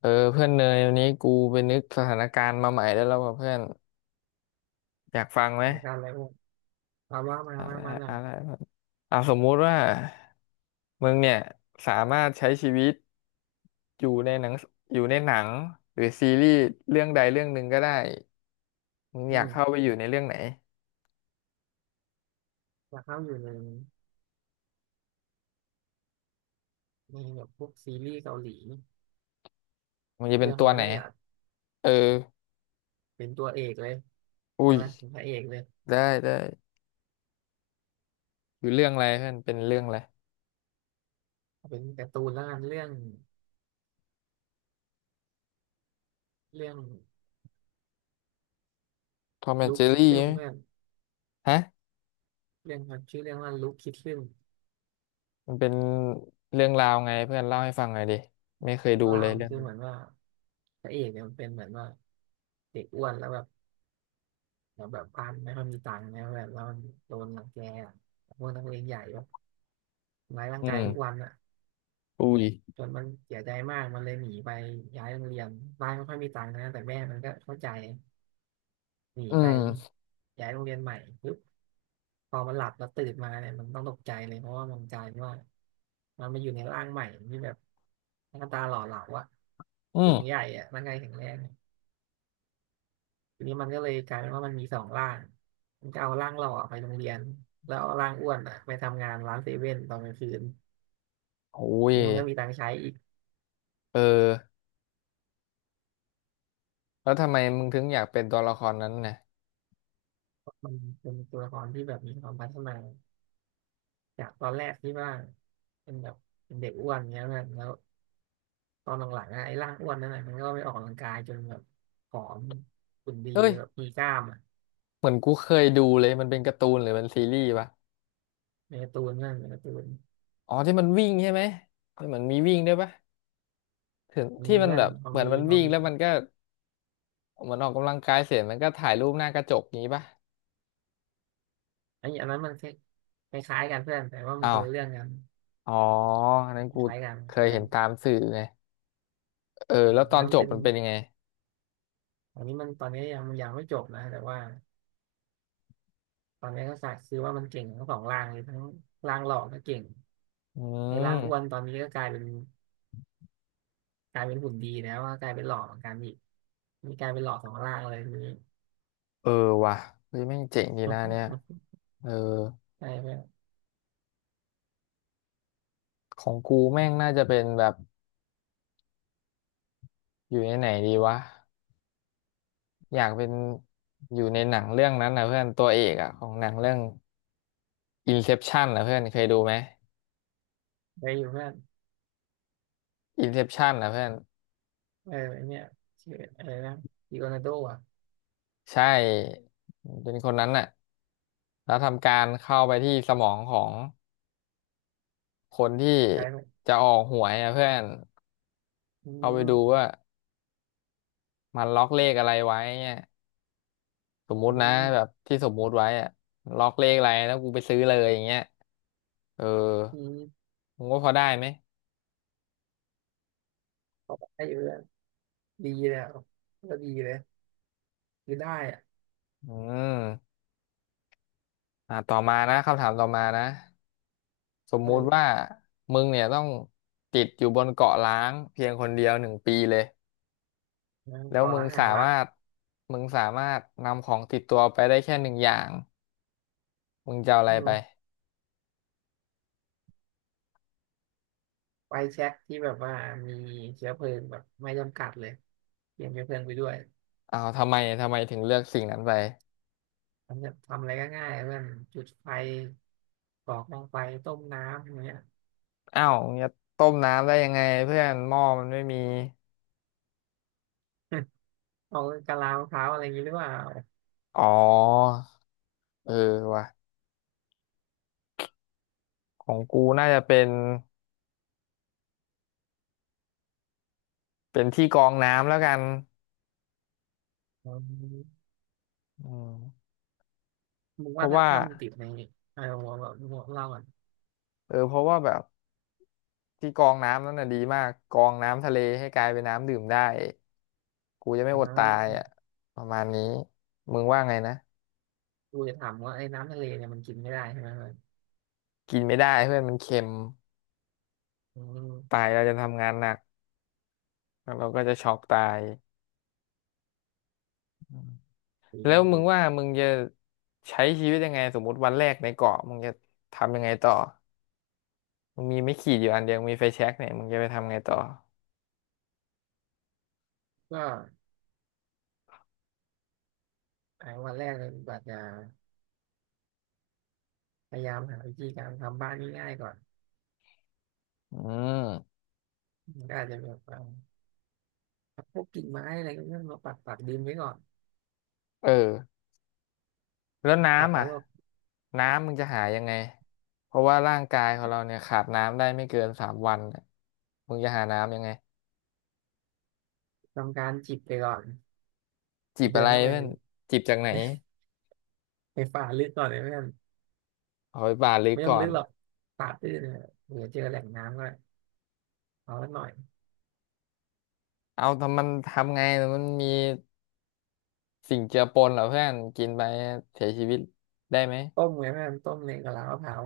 เออเพื่อนเนยวันนี้กูไปนึกสถานการณ์มาใหม่ได้แล้วว่ะเพื่อนอยากฟังไหมเหมือนกันเลยอ้วนเอาว่ามาเอะมาไรมาหน่อยอะไรเพื่อนอ่ะสมมุติว่ามึงเนี่ยสามารถใช้ชีวิตอยู่ในหนังอยู่ในหนังหรือซีรีส์เรื่องใดเรื่องหนึ่งก็ได้มึงอือยากมเข้าไปอยู่ในเรื่องไหนอยากเข้าอยู่ในแบบพวกซีรีส์เกาหลีมึงจะเป็เรื่นองตัอะวไรไหนได้อยากเออเป็นตัวเอกเลยใช่อุ้ยไหมเป็นพระเอกเลยได้ได้อยู่เรื่องอะไรเพื่อนเป็นเรื่องอะไรเอาเป็นการ์ตูนแล้วกันเรื่องทอมแอนด์ลูเจคอคิดรี่ซึมเพื่อนฮะเรื่องมันชื่อเรื่องว่าลูคคิดซึมมันเป็นเรื่องราวไงเพื่อนเล่าให้ฟังหน่อยดิไม่เคยเรื่อดูงราเลวยมันเรื่องคือนี้เหมือนว่าพระเอกเนี่ยมันเป็นเหมือนว่าเด็กอ้วนแล้วแบบแล้วแบบบ้านไม่ค่อยมีตังค์นะแบบแล้วมันโดนรังแกอะพวกนักเลงใหญ่แบบทำร้ายร่าอืงกายทุกวัม นอะ อุ้ยจนมันเสียใจมากมันเลยหนีไปย้ายโรงเรียนบ้านไม่ค่อยมีตังค์นะแต่แม่มันก็เข้าใจหนีอืไปมย้ายโรงเรียนใหม่ปุ๊บพอมันหลับแล้วตื่นมาเนี่ยมันต้องตกใจเลยเพราะว่ามันกลายเป็นว่ามันมาอยู่ในร่างใหม่ที่แบบหน้าตาหล่อเหลาอะอืสูมงใหญ่อะร่างกายแข็งแรงทีนี้มันก็เลยกลายเป็นว่ามันมีสองร่างมันก็เอาร่างหล่อไปโรงเรียนแล้วเอาร่างอ้วนอะไปทำงานร้านเซเว่นตอนกลางคืนโอ้ทียนี้มันก็มีตังค์ใช้อีกเออแล้วทำไมมึงถึงอยากเป็นตัวละครนั้นน่ะเพราะมันเป็นตัวละครที่แบบมีความพัฒนา จากตอนแรกที่ว่าเป็นแบบเป็นเด็กอ้วนเงี้ยแบแล้วตอนหลังๆอะไอ้ร่างอ้วนนั่นแหละมันก็ไม่ออกกำลังกายจนแบบผอมหุ่นดีเอ้ยแบบมีกล้ามอ่ะเหมือนกูเคยดูเลยมันเป็นการ์ตูนหรือมันซีรีส์ปะในการ์ตูนเพื่อนในการ์ตูนอ๋อที่มันวิ่งใช่ไหมที่มันมีวิ่งด้วยปะถึงที่มีมันเพื่อแบนบพอเหมือนมีมันพอวิ่งมีแล้วมันก็เหมือนออกกำลังกายเสร็จมันก็ถ่ายรูปหน้ากระจกงี้ปะไอ้อันนั้นมันคล้ายๆกันเพื่อนแต่ว่ามันอ้าควนละเรื่องกันอ๋ออันนั้นกูคล้ายกันเคคยล้ายเห็กันนตามสื่อไงเอออแล้มวตอันอนนั้นจมันบเป็นมันเป็นยังไงอันนี้มันตอนนี้ยังไม่จบนะแต่ว่าตอนนี้ก็สักคือว่ามันเก่งทั้งสองร่างเลยทั้งร่างหล่อก็เก่งอืไอ้ร่ามงอ้วนตอนนี้ก็กลายเป็น กลายเป็นหุ่นดีนะว่ากลายเป็นหล่อเหมือนกันอีกมีกลายเป็นหล่อสองล่างเลยทีนี้เออว่ะเฮ้ยแม่งเจ๋งดีนะเนี่ยเออไปเพื่อนของกูแม่งน่าจะเป็นแบบ อยู่ในไหนดีวะอยากเป็นอยู่ในหนังเรื่องนั้นนะเพื่อนตัวเอกอะของหนังเรื่อง Inception นะเพื่อนเคยดูไหม ไปอยู่เพื่อน Inception นะเพื่อนเออไอเนี่ยชื่ออะไรนะดิโอนาโดอ่ะใช่เป็นคนนั้นน่ะแล้วทำการเข้าไปที่สมองของคนที่กลายเปนจะออกหวยนะเพื่อนอืเข้าไปมดูว่ามันล็อกเลขอะไรไว้เนี่ยสมมุอืตินะมแบบที่สมมุติไว้อะล็อกเลขอะไรแล้วกูไปซื้อเลยอย่างเงี้ยเอออืมมึงว่าพอได้ไหมเขาไปอยู่เพื่อนดีเลยอะก็ดีเลยคือได้อ่ะอืม อ่าต่อมานะคำถามต่อมานะสมมุติว่าเออมึงเนี่ยต้องติดอยู่บนเกาะล้างเพียงคนเดียว1 ปีเลยแล้วต่อมึรังงห่าสางรัมากรถมึงสามารถนำของติดตัวไปได้แค่1 อย่างมึงจะเอาอะอืไรไปมไฟแช็คที่แบบว่ามีเชื้อเพลิงแบบไม่จำกัดเลยเตรียมเชื้อเพลิงไปด้วยอ้าวทำไมถึงเลือกสิ่งนั้นไปทำอะไรก็ง่ายเพื่อนจุดไฟกรอกกองไฟต้มน้ำอย่างเงี้ย อ้าวมึงจะต้มน้ำได้ยังไงเพื่อนหม้อมันไม่มีเอากะลามะพร้าวอะไรอย่างนี้หรือเปล่าอ๋อเออว่ะของกูน่าจะเป็นเป็นที่กรองน้ำแล้วกันอืมอืมมึงเพว่าราะถ้าว่าถ้ามันติดในเออหัวแบบหัวเราอ่ะเออเพราะว่าแบบ ที่กรองน้ำนั่นน่ะดีมากกรองน้ำทะเลให้กลายเป็นน้ำดื่มได้กูจะไม่อ๋อดตายออ่ะประมาณนี้มึงว่าไงนะกูจะถามว่าไอ้น้ำทะเลเนี่ยมันกินไม่ได้ใช่ไหมมันกินไม่ได้เพื่อนมันเค็มอืตามยเราจะทำงานหนักแล้วเราก็จะช็อกตายอืมจริแล้งวจมึริงงว่ามึงจะใช้ชีวิตยังไงสมมติวันแรกในเกาะมึงจะทำยังไงต่อมึงมีไม่ขีดอยู่อันเดียวมีไฟแช็กเนี่ยมึงจะไปทำไงต่อก็ไอ้วันแรกเลยบัดจะพยายามหาวิธีการทำบ้านง่ายๆก่อนอืมมันก็อาจจะแบบว่าพวกกิ่งไม้อะไรก็มาปักดินไว้ก่อนเออ แล้วปักน้ำไว้อ่ะว่าน้ำมึงจะหายังไงเพราะว่าร่างกายของเราเนี่ยขาดน้ำได้ไม่เกิน3 วันน่ะมึงจะหาน้ำยังไงทำการจิบไปก่อนจิกูบเดิอะนไรเข้าไปเพื่อในนจิบจากไหนฝ่าลึกก่อนเลยเพื่อนเอาไปบาทหรือไม่ต้องก่อลึนกหรอกป่าตื้นเนี่ยเดี๋ยวเจอแหล่งน้ำก็เอาละหน่อย เอาทำมันทำไงมันมีสิ่งเจือปนเหรอเพื่อนกินไปเสียชีวิตได้ไหมต้มไงแม่ต้มในกะลามะพร้าว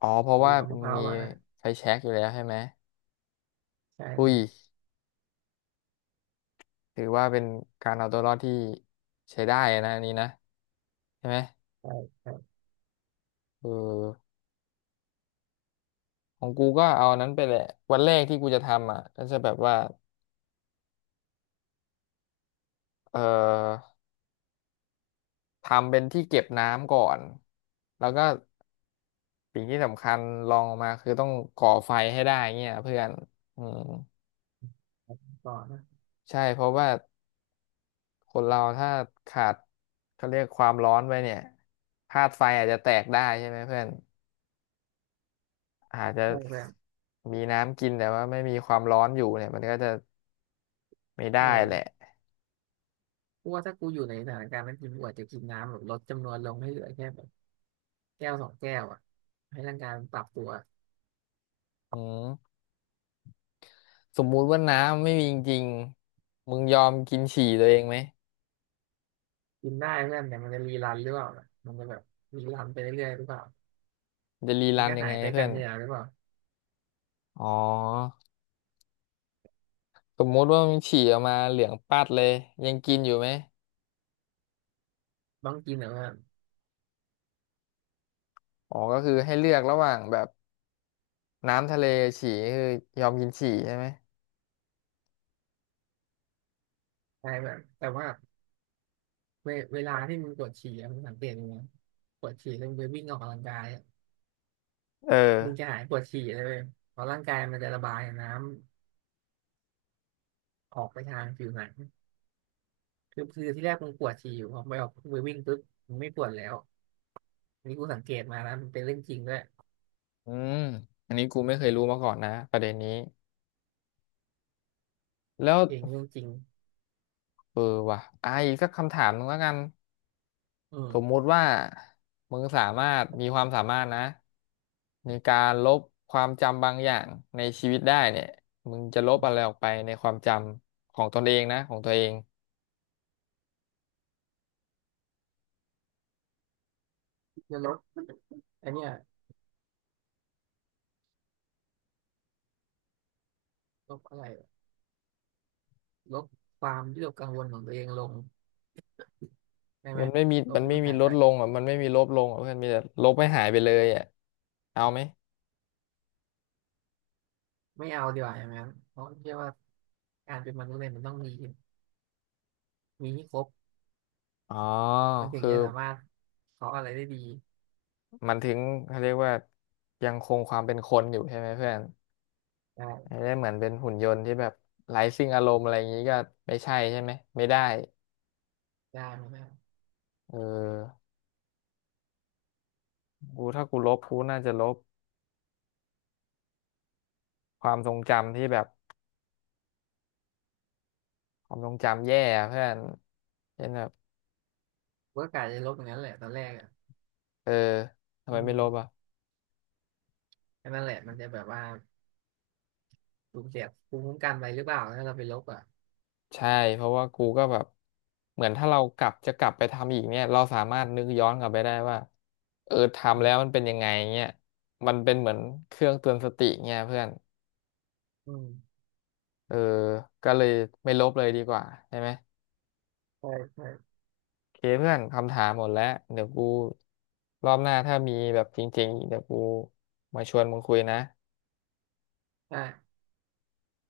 อ๋อเพราะเอาว่ามะพร้าวมีมาไฟแช็กอยู่แล้วใช่ไหมใช่อุ้คยรับถือว่าเป็นการเอาตัวรอดที่ใช้ได้นะอันนี้นะใช่ไหมใช่ใช่เออ ของกูก็เอาอันนั้นไปแหละวันแรกที่กูจะทำอ่ะก็จะแบบว่าเอ่อทำเป็นที่เก็บน้ำก่อนแล้วก็สิ่งที่สำคัญรองลงมาคือต้องก่อไฟให้ได้เงี้ยเพื่อนอืมครับก่อนนะใช่เพราะว่าคนเราถ้าขาดเขาเรียกความร้อนไปเนี่ยธาตุไฟอาจจะแตกได้ใช่ไหมเพื่อนอาจจะใช่เพื่อนมีน้ำกินแต่ว่าไม่มีความร้อนอยู่เนี่ยมันก็จะไม่เได้แหละออกูว่าถ้ากูอยู่ในสถานการณ์นั้นกูอาจจะกินน้ำแบบลดจำนวนลงให้เหลือแค่แบบแก้วสองแก้วอ่ะให้ร่างกายมันปรับตัวอืม สมมุติว่าน้ำไม่มีจริงๆมึงยอมกินฉี่ตัวเองไหมกินได้เพื่อนแต่มันจะรีรันหรือเปล่าล่ะมันจะแบบรีรันไปเรื่อยๆหรือเปล่าจะรีมัรันนก็ยังหาไงยไปเพื่กัอนนเนี่ยหรือเปล่าอ๋อสมมุติว่ามึงฉี่ออกมาเหลืองปัดเลยยังกินอยู่ไหมต้องกินเหรอเพื่อนอ๋อก็คือให้เลือกระหว่างแบบน้ำทะเลฉี่คือยอมกินฉี่ใช่ไหมใช่แบบแต่ว่าเวลาที่มึงปวดฉี่อะมึงสังเกตดูนะปวดฉี่แล้วมึงไปวิ่งออกกำลังกายอะเออมึงจะหายปวดฉี่เลยเว้ยเพราะร่างกายมันจะระบายน้ำ ออกไปทางผิวหนังคือที่แรกมึงปวดฉี่อยู่พอไปออกไปวิ่งปุ๊บมึงไม่ปวดแล้วอันนี้กูสังเกตมานะมันเป็นเรื่องจริงด้วยอืมอันนี้กูไม่เคยรู้มาก่อนนะประเด็นนี้แล้วเองเรื่องจริงเออว่ะอ่ะอีกสักคำถามหนึงแล้วกัน อืสมมุมติว่ามึงสามารถมีความสามารถนะในการลบความจำบางอย่างในชีวิตได้เนี่ยมึงจะลบอะไรออกไปในความจำของตนเองนะของตัวเองจะลดอนเนี้ยลบอะไรลบความวิตกกังวลของตัวเองลงได้ไหมมันไม่มีลบมันให้ไม่มันมีหายลไปดลงอ่ะมันไม่มีลบลงอ่ะเพื่อนมีแต่ลบให้หายไปเลยอ่ะเอาไหมไม่เอาดีกว่าอย่างนั้นเพราะเชื่อว่าการเป็นมนุษย์เนี่ยมันต้องมีมีให้ครบอ๋อมันถึงคือจะสามารถขออะไรได้ดีมันถึงเขาเรียกว่ายังคงความเป็นคนอยู่ใช่ไหมเพื่อนได้ไม่ได้เหมือนเป็นหุ่นยนต์ที่แบบไร้ซึ่งอารมณ์อะไรอย่างนี้ก็ไม่ใช่ใช่ไหมไม่ได้ได้ไหมครับเออ ถ้ากูลบกูน่าจะลบความทรงจำที่แบบความทรงจำแย่อะเพื่อนเช่นแบบเวิร์กการจะลบอย่างนั้นแหละตอนแรกอ่ะเออทำอืไมไม่ลบมอ่ะแค่นั้นแหละมันจะแบบว่าสูญเสียภูมิคุ้มกันไปหรือเปล่าถ้าเราไปลบอ่ะ ใช่เพราะว่ากูก็แบบเหมือนถ้าเรากลับจะกลับไปทำอีกเนี่ยเราสามารถนึกย้อนกลับไปได้ว่าเอออืทำแล้วมัมนเป็นยังไงเงี้ยมันเป็นเหมือนเครื่องเตือนสติเงี้ยเพื่อนอืมเออก็เลยไม่ลบเลยดีกว่าใช่ไหมใช่ใช่โอเคเพื่อนคำถามหมดแล้วเดี๋ยวกูรอบหน้าถ้ามีแบบจริงๆอีกเดี๋ยวกูมาชวนมึงคุยนะใช่